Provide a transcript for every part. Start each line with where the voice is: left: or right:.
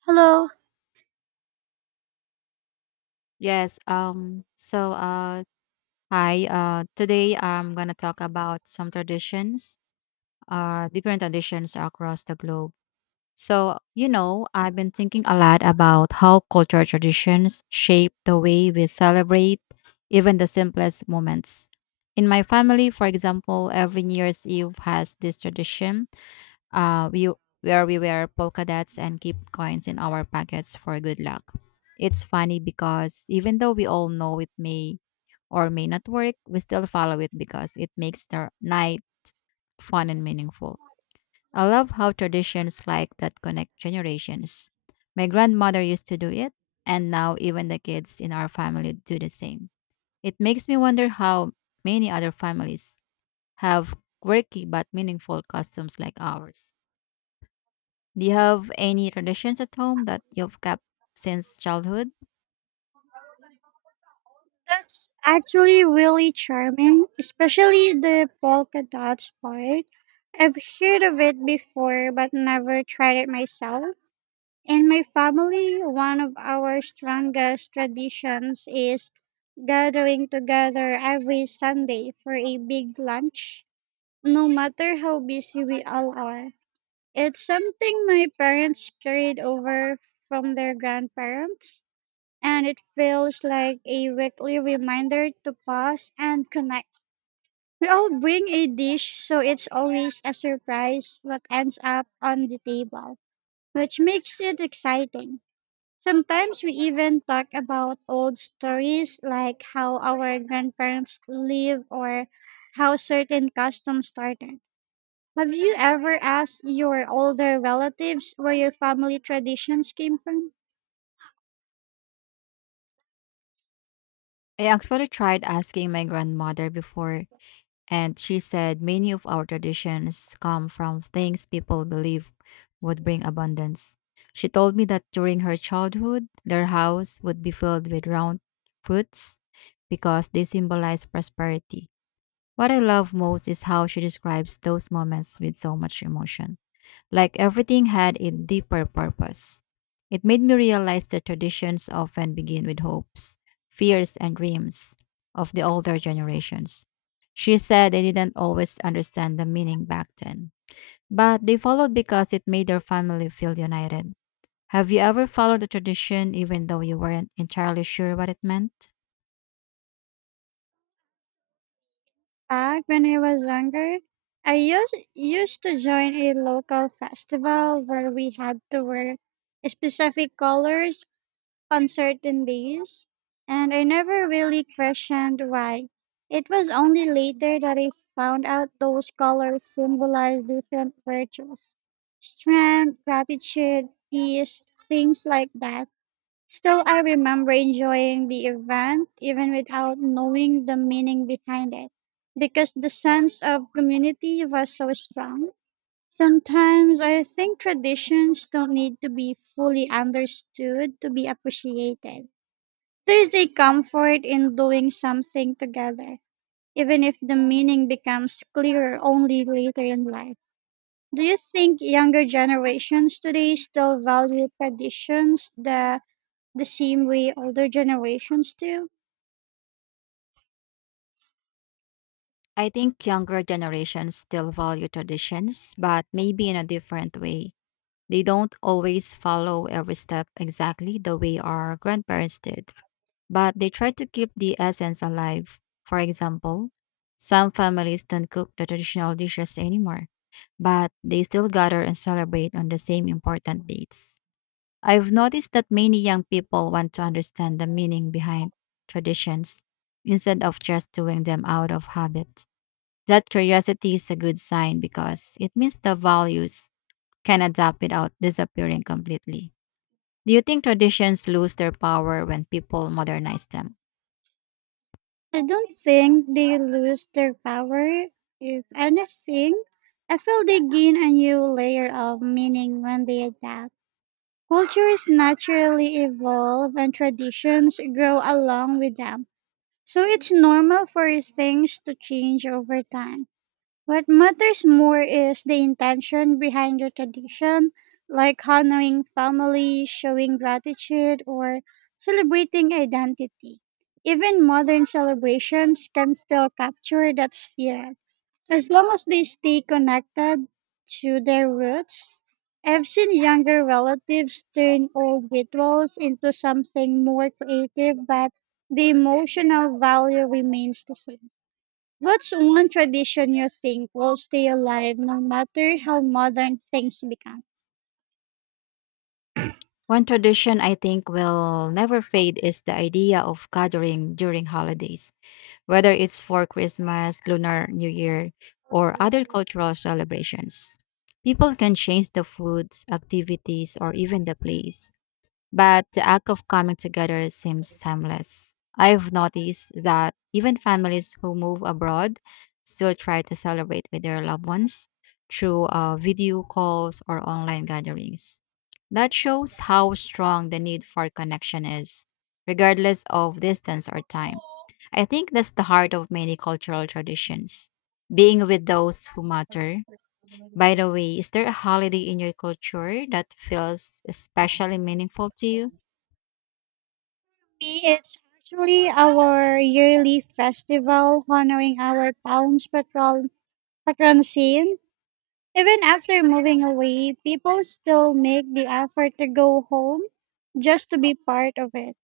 right: Hello.
left: Yes. Hi. Today I'm gonna talk about some traditions, different traditions across the globe. I've been thinking a lot about how cultural traditions shape the way we celebrate even the simplest moments. In my family, for example, every New Year's Eve has this tradition we where we wear polka dots and keep coins in our pockets for good luck. It's funny because even though we all know it may or may not work, we still follow it because it makes the night fun and meaningful. I love how traditions like that connect generations. My grandmother used to do it, and now even the kids in our family do the same. It makes me wonder how many other families have quirky but meaningful customs like ours. Do you have any traditions at home that you've kept since childhood?
right: That's actually really charming, especially the polka dots part. I've heard of it before but never tried it myself. In my family, one of our strongest traditions is gathering together every Sunday for a big lunch, no matter how busy we all are. It's something my parents carried over from their grandparents, and it feels like a weekly reminder to pause and connect. We all bring a dish, so it's always a surprise what ends up on the table, which makes it exciting. Sometimes we even talk about old stories, like how our grandparents live or how certain customs started. Have you ever asked your older relatives where your family traditions came from?
left: I actually tried asking my grandmother before, and she said many of our traditions come from things people believe would bring abundance. She told me that during her childhood, their house would be filled with round fruits because they symbolize prosperity. What I love most is how she describes those moments with so much emotion, like everything had a deeper purpose. It made me realize that traditions often begin with hopes, fears, and dreams of the older generations. She said they didn't always understand the meaning back then, but they followed because it made their family feel united. Have you ever followed a tradition even though you weren't entirely sure what it meant?
right: Back when I was younger, I used to join a local festival where we had to wear specific colors on certain days, and I never really questioned why. It was only later that I found out those colors symbolized different virtues: strength, gratitude, peace, things like that. Still, I remember enjoying the event even without knowing the meaning behind it because the sense of community was so strong. Sometimes I think traditions don't need to be fully understood to be appreciated. There's a comfort in doing something together, even if the meaning becomes clearer only later in life. Do you think younger generations today still value traditions that the same way older generations do?
left: I think younger generations still value traditions, but maybe in a different way. They don't always follow every step exactly the way our grandparents did, but they try to keep the essence alive. For example, some families don't cook the traditional dishes anymore, but they still gather and celebrate on the same important dates. I've noticed that many young people want to understand the meaning behind traditions instead of just doing them out of habit. That curiosity is a good sign because it means the values can adapt without disappearing completely. Do you think traditions lose their power when people modernize them?
right: I don't think they lose their power. If anything, I feel they gain a new layer of meaning when they adapt. Cultures naturally evolve and traditions grow along with them. So it's normal for things to change over time. What matters more is the intention behind the tradition, like honoring family, showing gratitude, or celebrating identity. Even modern celebrations can still capture that spirit, as long as they stay connected to their roots. I've seen younger relatives turn old rituals into something more creative, but the emotional value remains the same. What's one tradition you think will stay alive no matter how modern things become?
left: One tradition I think will never fade is the idea of gathering during holidays, whether it's for Christmas, Lunar New Year, or other cultural celebrations. People can change the foods, activities, or even the place, but the act of coming together seems timeless. I've noticed that even families who move abroad still try to celebrate with their loved ones through video calls or online gatherings. That shows how strong the need for connection is, regardless of distance or time. I think that's the heart of many cultural traditions, being with those who matter. By the way, is there a holiday in your culture that feels especially meaningful to you?
right: Me, it's actually our yearly festival honoring our town's patron saint. Even after moving away, people still make the effort to go home just to be part of it.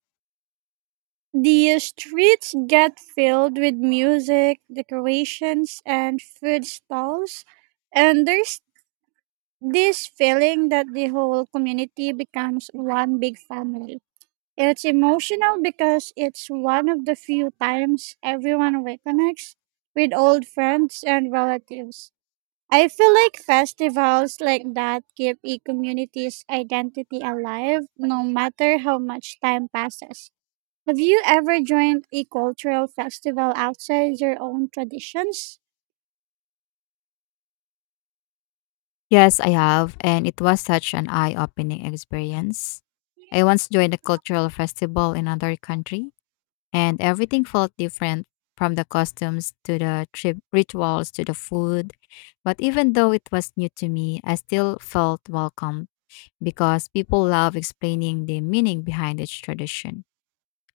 right: The streets get filled with music, decorations, and food stalls, and there's this feeling that the whole community becomes one big family. It's emotional because it's one of the few times everyone reconnects with old friends and relatives. I feel like festivals like that keep a community's identity alive no matter how much time passes. Have you ever joined a cultural festival outside your own traditions?
left: Yes, I have, and it was such an eye-opening experience. I once joined a cultural festival in another country, and everything felt different, from the costumes to the trip rituals to the food. But even though it was new to me, I still felt welcome because people love explaining the meaning behind each tradition.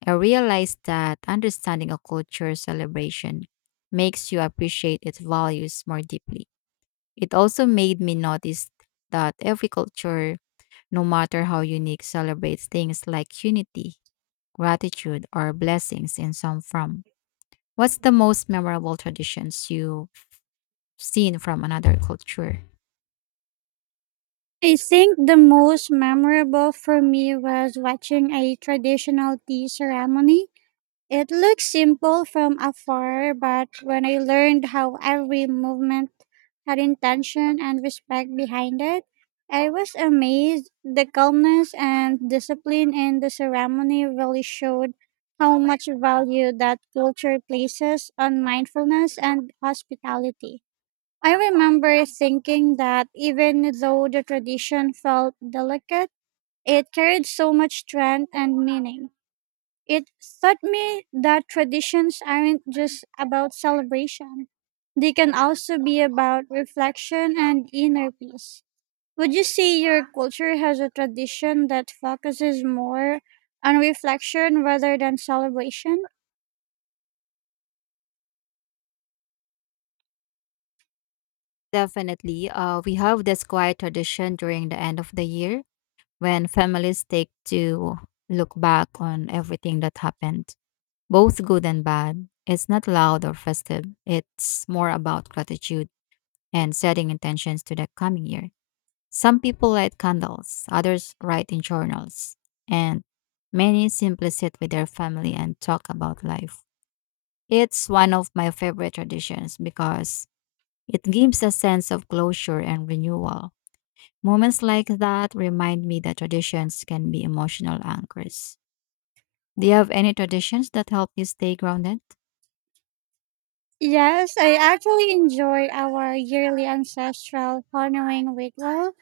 left: I realized that understanding a culture celebration makes you appreciate its values more deeply. It also made me notice that every culture, no matter how unique, celebrates things like unity, gratitude, or blessings in some form. What's the most memorable traditions you've seen from another culture?
right: I think the most memorable for me was watching a traditional tea ceremony. It looked simple from afar, but when I learned how every movement had intention and respect behind it, I was amazed. The calmness and discipline in the ceremony really showed how much value that culture places on mindfulness and hospitality. I remember thinking that even though the tradition felt delicate, it carried so much strength and meaning. It taught me that traditions aren't just about celebration, they can also be about reflection and inner peace. Would you say your culture has a tradition that focuses more on reflection rather than celebration?
left: Definitely. We have this quiet tradition during the end of the year when families take to look back on everything that happened, both good and bad. It's not loud or festive. It's more about gratitude and setting intentions to the coming year. Some people light candles, others write in journals, and many simply sit with their family and talk about life. It's one of my favorite traditions because it gives a sense of closure and renewal. Moments like that remind me that traditions can be emotional anchors. Do you have any traditions that help you stay grounded?
right: Yes, I actually enjoy our yearly ancestral honoring ritual.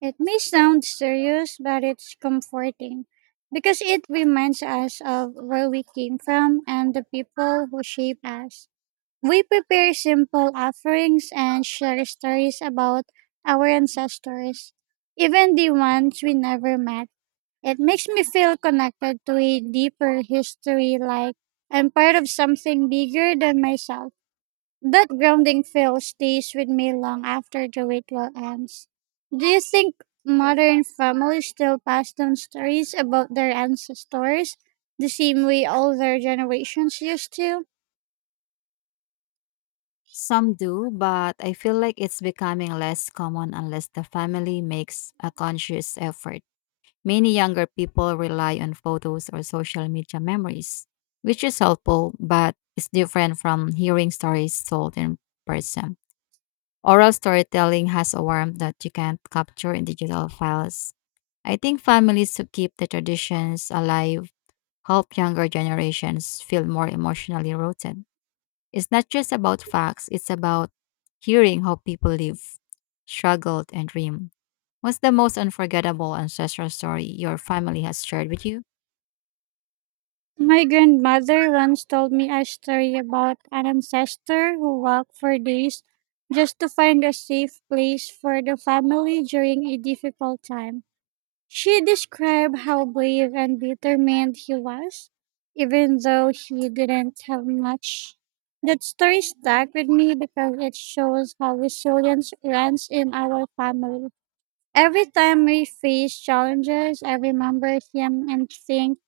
right: It may sound serious, but it's comforting because it reminds us of where we came from and the people who shape us. We prepare simple offerings and share stories about our ancestors, even the ones we never met. It makes me feel connected to a deeper history, like I'm part of something bigger than myself. That grounding feel stays with me long after the ritual ends. Do you think modern families still pass down stories about their ancestors the same way older generations used to?
left: Some do, but I feel like it's becoming less common unless the family makes a conscious effort. Many younger people rely on photos or social media memories, which is helpful, but it's different from hearing stories told in person. Oral storytelling has a warmth that you can't capture in digital files. I think families who keep the traditions alive help younger generations feel more emotionally rooted. It's not just about facts, it's about hearing how people live, struggled, and dream. What's the most unforgettable ancestral story your family has shared with you?
right: My grandmother once told me a story about an ancestor who walked for days just to find a safe place for the family during a difficult time. She described how brave and determined he was, even though he didn't have much. That story stuck with me because it shows how resilience runs in our family. Every time we face challenges, I remember him and think,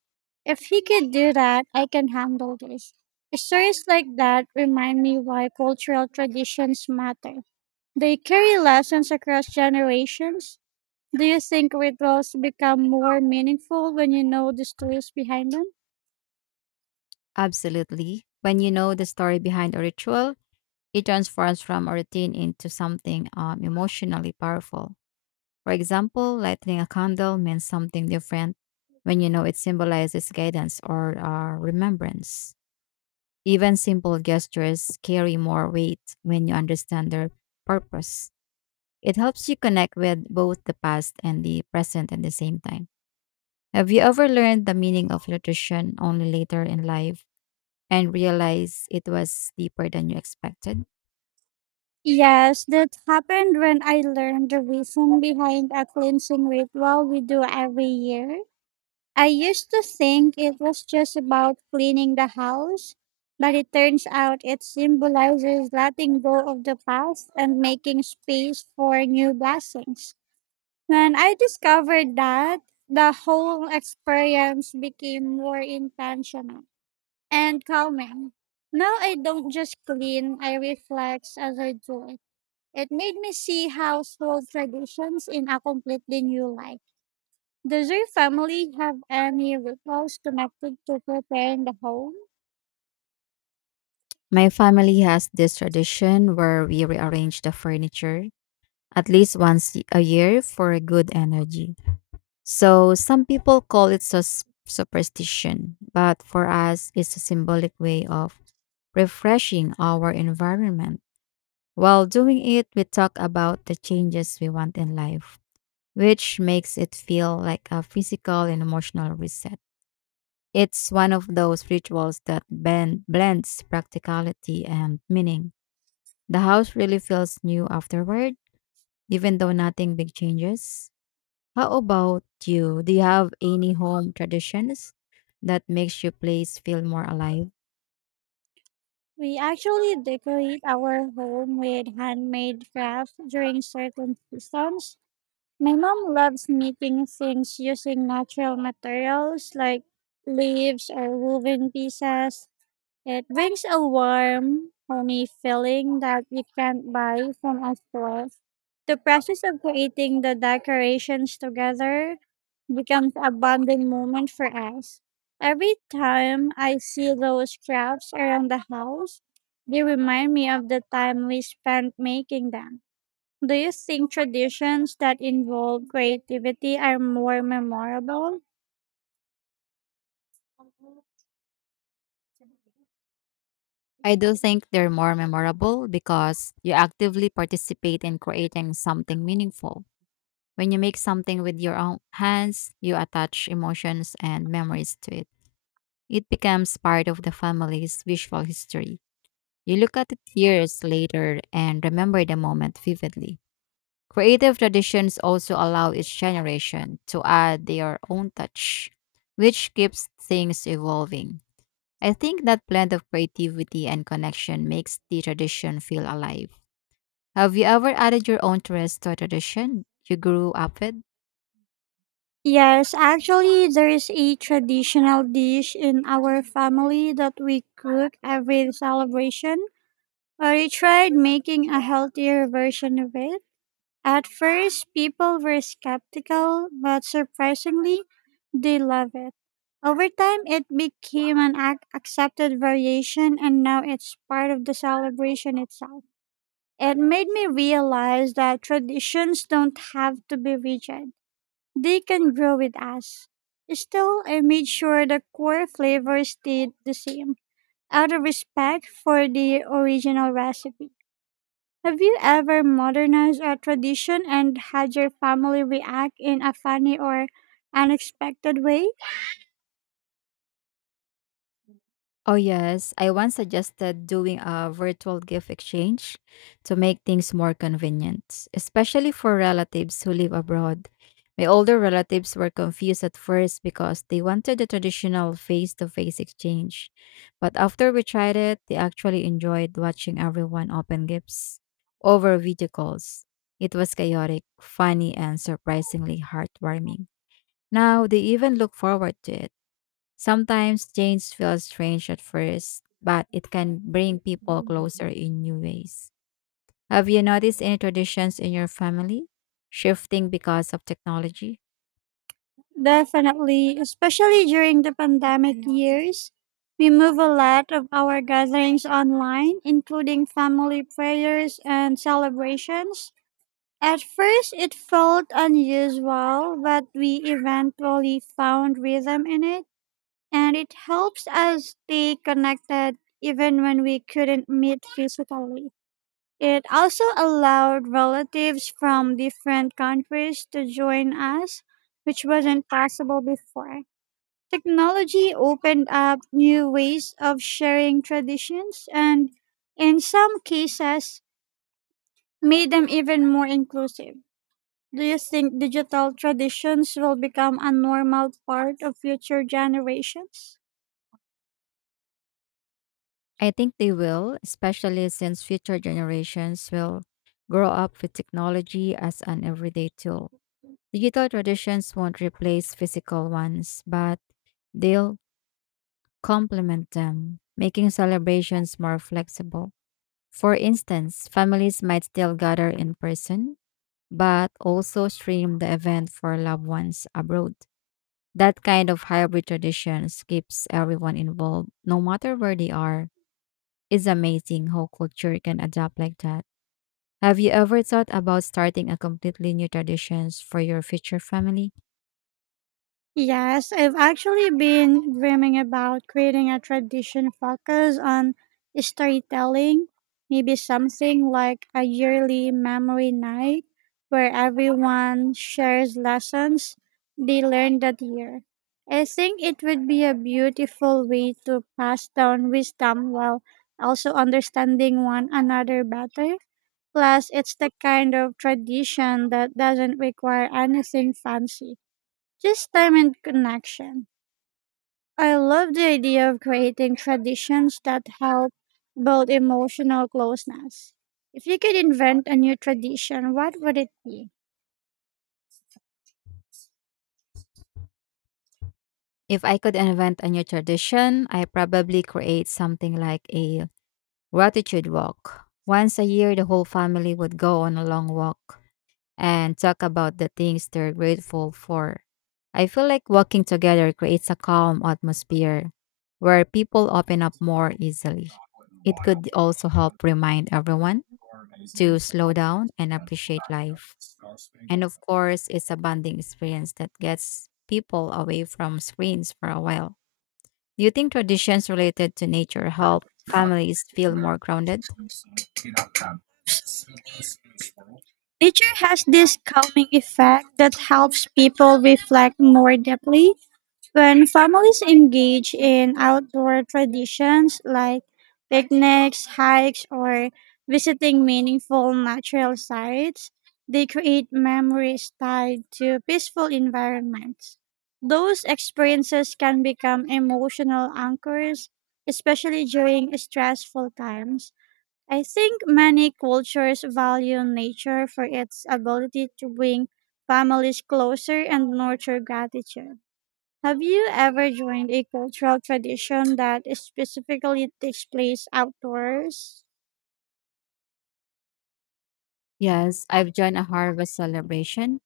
right: if he could do that, I can handle this. Stories like that remind me why cultural traditions matter. They carry lessons across generations. Do you think rituals become more meaningful when you know the stories behind them?
left: Absolutely. When you know the story behind a ritual, it transforms from a routine into something emotionally powerful. For example, lighting a candle means something different when you know it symbolizes guidance or remembrance. Even simple gestures carry more weight when you understand their purpose. It helps you connect with both the past and the present at the same time. Have you ever learned the meaning of nutrition only later in life and realized it was deeper than you expected?
right: Yes, that happened when I learned the reason behind a cleansing ritual we do every year. I used to think it was just about cleaning the house, but it turns out it symbolizes letting go of the past and making space for new blessings. When I discovered that, the whole experience became more intentional and calming. Now I don't just clean, I reflect as I do it. It made me see household traditions in a completely new light. Does your family have any rituals connected to preparing the home?
left: My family has this tradition where we rearrange the furniture at least once a year for good energy. So some people call it superstition, but for us, it's a symbolic way of refreshing our environment. While doing it, we talk about the changes we want in life, which makes it feel like a physical and emotional reset. It's one of those rituals that blends practicality and meaning. The house really feels new afterward, even though nothing big changes. How about you? Do you have any home traditions that makes your place feel more alive?
right: We actually decorate our home with handmade crafts during certain seasons. My mom loves making things using natural materials like leaves or woven pieces. It brings a warm, homey feeling that you can't buy from a store. The process of creating the decorations together becomes a bonding moment for us. Every time I see those crafts around the house, they remind me of the time we spent making them. Do you think traditions that involve creativity are more memorable?
left: I do think they're more memorable because you actively participate in creating something meaningful. When you make something with your own hands, you attach emotions and memories to it. It becomes part of the family's visual history. You look at it years later and remember the moment vividly. Creative traditions also allow each generation to add their own touch, which keeps things evolving. I think that blend of creativity and connection makes the tradition feel alive. Have you ever added your own twist to a tradition you grew up with?
right: Yes, actually, there is a traditional dish in our family that we cook every celebration. I tried making a healthier version of it. At first, people were skeptical, but surprisingly, they love it. Over time, it became an accepted variation, and now it's part of the celebration itself. It made me realize that traditions don't have to be rigid. They can grow with us. Still, I made sure the core flavors stayed the same, out of respect for the original recipe. Have you ever modernized a tradition and had your family react in a funny or unexpected way?
left: Oh, yes. I once suggested doing a virtual gift exchange to make things more convenient, especially for relatives who live abroad. My older relatives were confused at first because they wanted the traditional face to face exchange. But after we tried it, they actually enjoyed watching everyone open gifts over video calls. It was chaotic, funny, and surprisingly heartwarming. Now they even look forward to it. Sometimes change feels strange at first, but it can bring people closer in new ways. Have you noticed any traditions in your family shifting because of technology?
right: Definitely, especially during the pandemic years, we move a lot of our gatherings online, including family prayers and celebrations. At first, it felt unusual, but we eventually found rhythm in it, and it helps us stay connected even when we couldn't meet physically. It also allowed relatives from different countries to join us, which wasn't possible before. Technology opened up new ways of sharing traditions and, in some cases, made them even more inclusive. Do you think digital traditions will become a normal part of future generations?
left: I think they will, especially since future generations will grow up with technology as an everyday tool. Digital traditions won't replace physical ones, but they'll complement them, making celebrations more flexible. For instance, families might still gather in person, but also stream the event for loved ones abroad. That kind of hybrid traditions keeps everyone involved, no matter where they are. It's amazing how culture can adapt like that. Have you ever thought about starting a completely new traditions for your future family?
right: Yes, I've actually been dreaming about creating a tradition focused on storytelling, maybe something like a yearly memory night where everyone shares lessons they learned that year. I think it would be a beautiful way to pass down wisdom while also understanding one another better. Plus, it's the kind of tradition that doesn't require anything fancy, just time and connection. I love the idea of creating traditions that help build emotional closeness. If you could invent a new tradition, what would it be?
left: If I could invent a new tradition, I probably create something like a gratitude walk. Once a year, the whole family would go on a long walk and talk about the things they're grateful for. I feel like walking together creates a calm atmosphere where people open up more easily. It could also help remind everyone to slow down and appreciate life. And of course, it's a bonding experience that gets people away from screens for a while. Do you think traditions related to nature help families feel more grounded?
right: Nature has this calming effect that helps people reflect more deeply. When families engage in outdoor traditions like picnics, hikes, or visiting meaningful natural sites, they create memories tied to peaceful environments. Those experiences can become emotional anchors, especially during stressful times. I think many cultures value nature for its ability to bring families closer and nurture gratitude. Have you ever joined a cultural tradition that specifically takes place outdoors?
left: Yes, I've joined a harvest celebration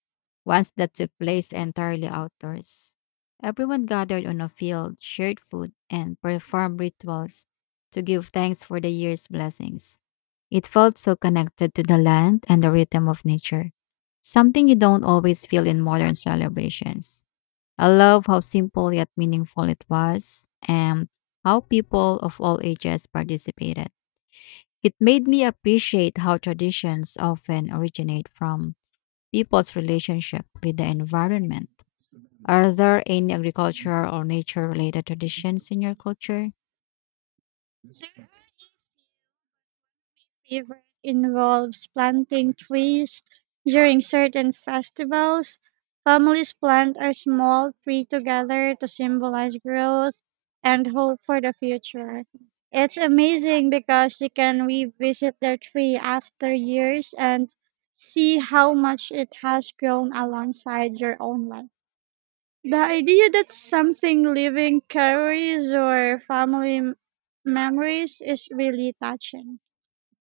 left: once that took place entirely outdoors. Everyone gathered on a field, shared food, and performed rituals to give thanks for the year's blessings. It felt so connected to the land and the rhythm of nature, something you don't always feel in modern celebrations. I love how simple yet meaningful it was and how people of all ages participated. It made me appreciate how traditions often originate from people's relationship with the environment. Are there any agricultural or nature related traditions in your culture?
right: Favorite involves planting trees during certain festivals. Families plant a small tree together to symbolize growth and hope for the future. It's amazing because you can revisit the tree after years and see how much it has grown alongside your own life. The idea that something living carries your family memories is really touching.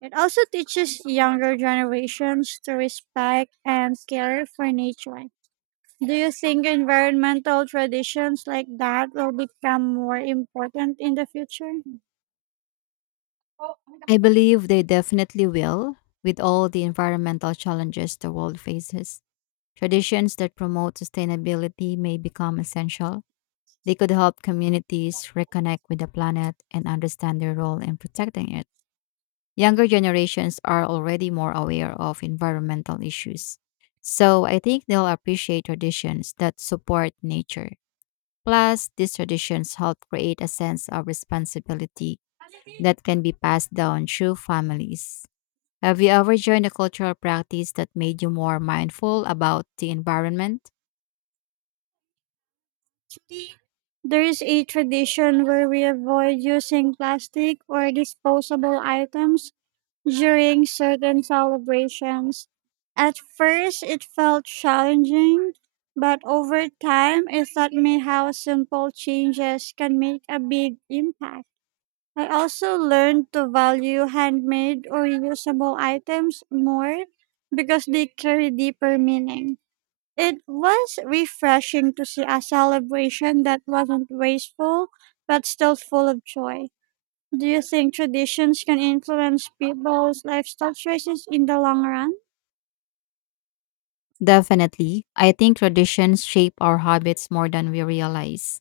right: It also teaches younger generations to respect and care for nature. Do you think environmental traditions like that will become more important in the future?
left: I believe they definitely will, with all the environmental challenges the world faces. Traditions that promote sustainability may become essential. They could help communities reconnect with the planet and understand their role in protecting it. Younger generations are already more aware of environmental issues, so I think they'll appreciate traditions that support nature. Plus, these traditions help create a sense of responsibility that can be passed down through families. Have you ever joined a cultural practice that made you more mindful about the environment?
right: There is a tradition where we avoid using plastic or disposable items during certain celebrations. At first, it felt challenging, but over time, I thought me how simple changes can make a big impact. I also learned to value handmade or usable items more because they carry deeper meaning. It was refreshing to see a celebration that wasn't wasteful but still full of joy. Do you think traditions can influence people's lifestyle choices in the long run?
left: Definitely. I think traditions shape our habits more than we realize.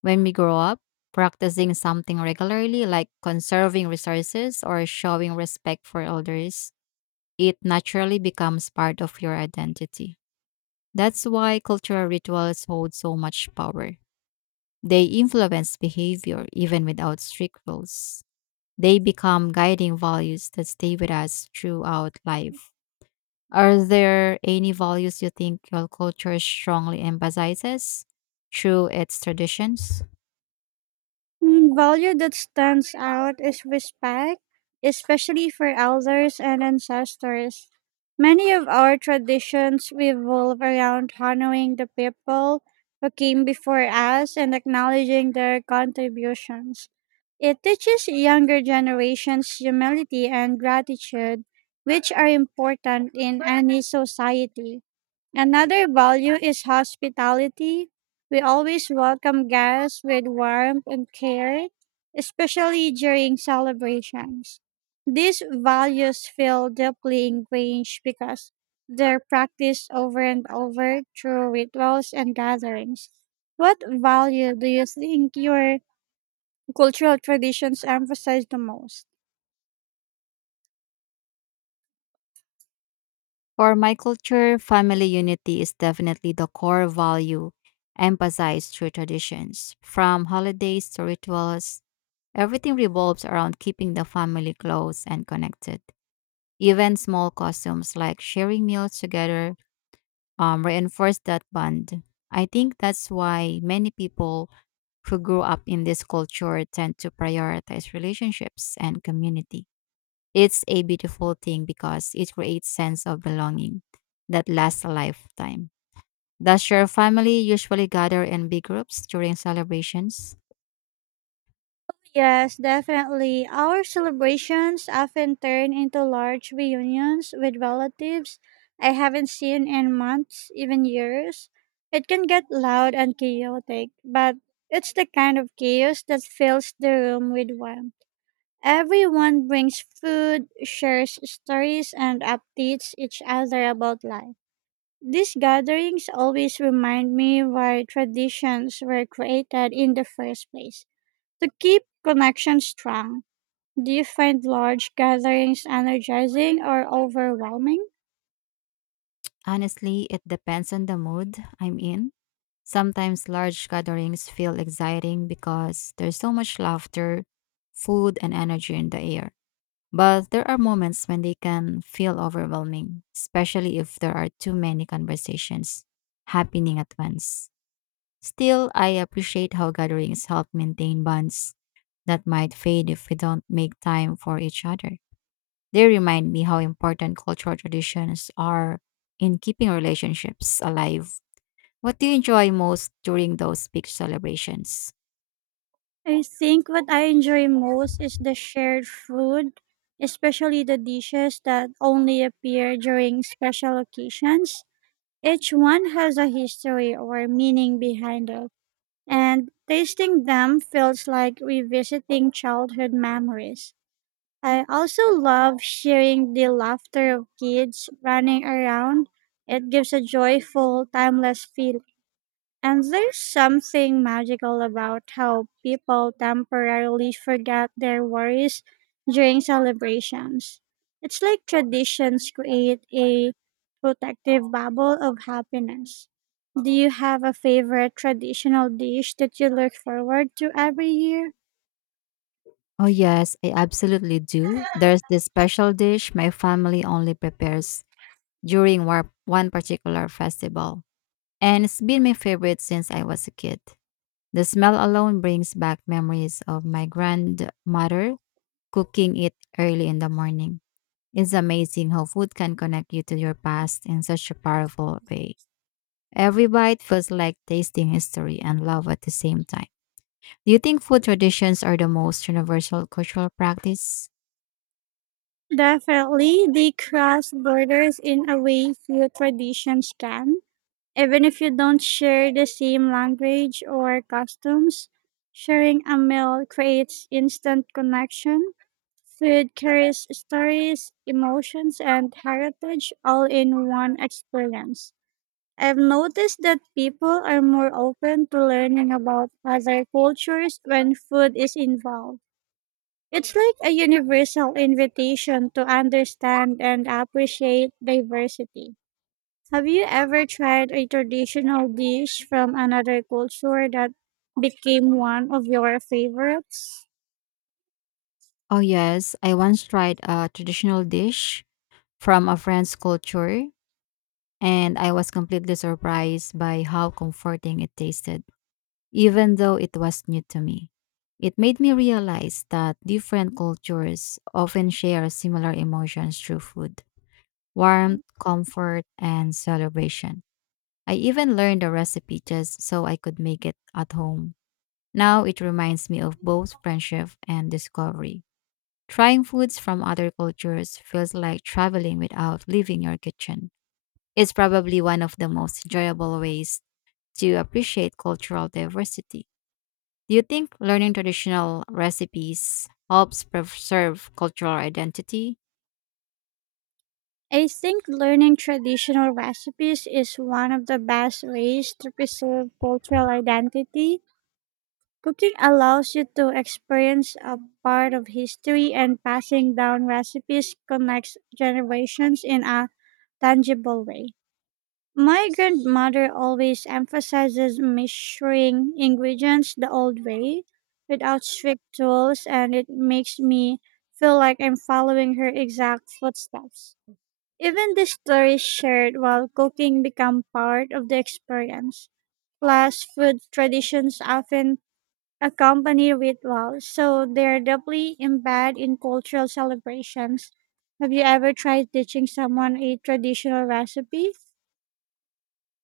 left: When we grow up, practicing something regularly, like conserving resources or showing respect for elders, it naturally becomes part of your identity. That's why cultural rituals hold so much power. They influence behavior even without strict rules. They become guiding values that stay with us throughout life. Are there any values you think your culture strongly emphasizes through its traditions?
right: Value that stands out is respect, especially for elders and ancestors. Many of our traditions revolve around honoring the people who came before us and acknowledging their contributions. It teaches younger generations humility and gratitude, which are important in any society. Another value is hospitality. We always welcome guests with warmth and care, especially during celebrations. These values feel deeply ingrained because they're practiced over and over through rituals and gatherings. What value do you think your cultural traditions emphasize the most?
left: For my culture, family unity is definitely the core value emphasized through traditions. From holidays to rituals, everything revolves around keeping the family close and connected. Even small customs like sharing meals together reinforce that bond. I think that's why many people who grew up in this culture tend to prioritize relationships and community. It's a beautiful thing because it creates sense of belonging that lasts a lifetime. Does your family usually gather in big groups during celebrations?
right: Yes, definitely. Our celebrations often turn into large reunions with relatives I haven't seen in months, even years. It can get loud and chaotic, but it's the kind of chaos that fills the room with warmth. Everyone brings food, shares stories, and updates each other about life. These gatherings always remind me why traditions were created in the first place, to keep connections strong. Do you find large gatherings energizing or overwhelming?
left: Honestly, it depends on the mood I'm in. Sometimes large gatherings feel exciting because there's so much laughter, food, and energy in the air. But there are moments when they can feel overwhelming, especially if there are too many conversations happening at once. Still, I appreciate how gatherings help maintain bonds that might fade if we don't make time for each other. They remind me how important cultural traditions are in keeping relationships alive. What do you enjoy most during those big celebrations?
right: I think what I enjoy most is the shared food, especially the dishes that only appear during special occasions. Each one has a history or meaning behind it, and tasting them feels like revisiting childhood memories. I also love hearing the laughter of kids running around. It gives a joyful, timeless feel. And there's something magical about how people temporarily forget their worries during celebrations. It's like traditions create a protective bubble of happiness. Do you have a favorite traditional dish that you look forward to every year?
left: Oh, yes, I absolutely do. There's this special dish my family only prepares during one particular festival, and it's been my favorite since I was a kid. The smell alone brings back memories of my grandmother cooking it early in the morning. It's amazing how food can connect you to your past in such a powerful way. Every bite feels like tasting history and love at the same time. Do you think food traditions are the most universal cultural practice?
right: Definitely, they cross borders in a way few traditions can. Even if you don't share the same language or customs, sharing a meal creates instant connection. Food carries stories, emotions, and heritage all in one experience. I've noticed that people are more open to learning about other cultures when food is involved. It's like a universal invitation to understand and appreciate diversity. Have you ever tried a traditional dish from another culture that became one of your favorites?
left: Oh, yes. I once tried a traditional dish from a friend's culture, and I was completely surprised by how comforting it tasted, even though it was new to me. It made me realize that different cultures often share similar emotions through food, warmth, comfort, and celebration. I even learned the recipe just so I could make it at home. Now it reminds me of both friendship and discovery. Trying foods from other cultures feels like traveling without leaving your kitchen. It's probably one of the most enjoyable ways to appreciate cultural diversity. Do you think learning traditional recipes helps preserve cultural identity?
right: I think learning traditional recipes is one of the best ways to preserve cultural identity. Cooking allows you to experience a part of history, and passing down recipes connects generations in a tangible way. My grandmother always emphasizes measuring ingredients the old way, without strict rules, and it makes me feel like I'm following her exact footsteps. Even the stories shared while cooking become part of the experience. Plus, food traditions often accompany rituals, so they're deeply embedded in cultural celebrations. Have you ever tried teaching someone a traditional recipe?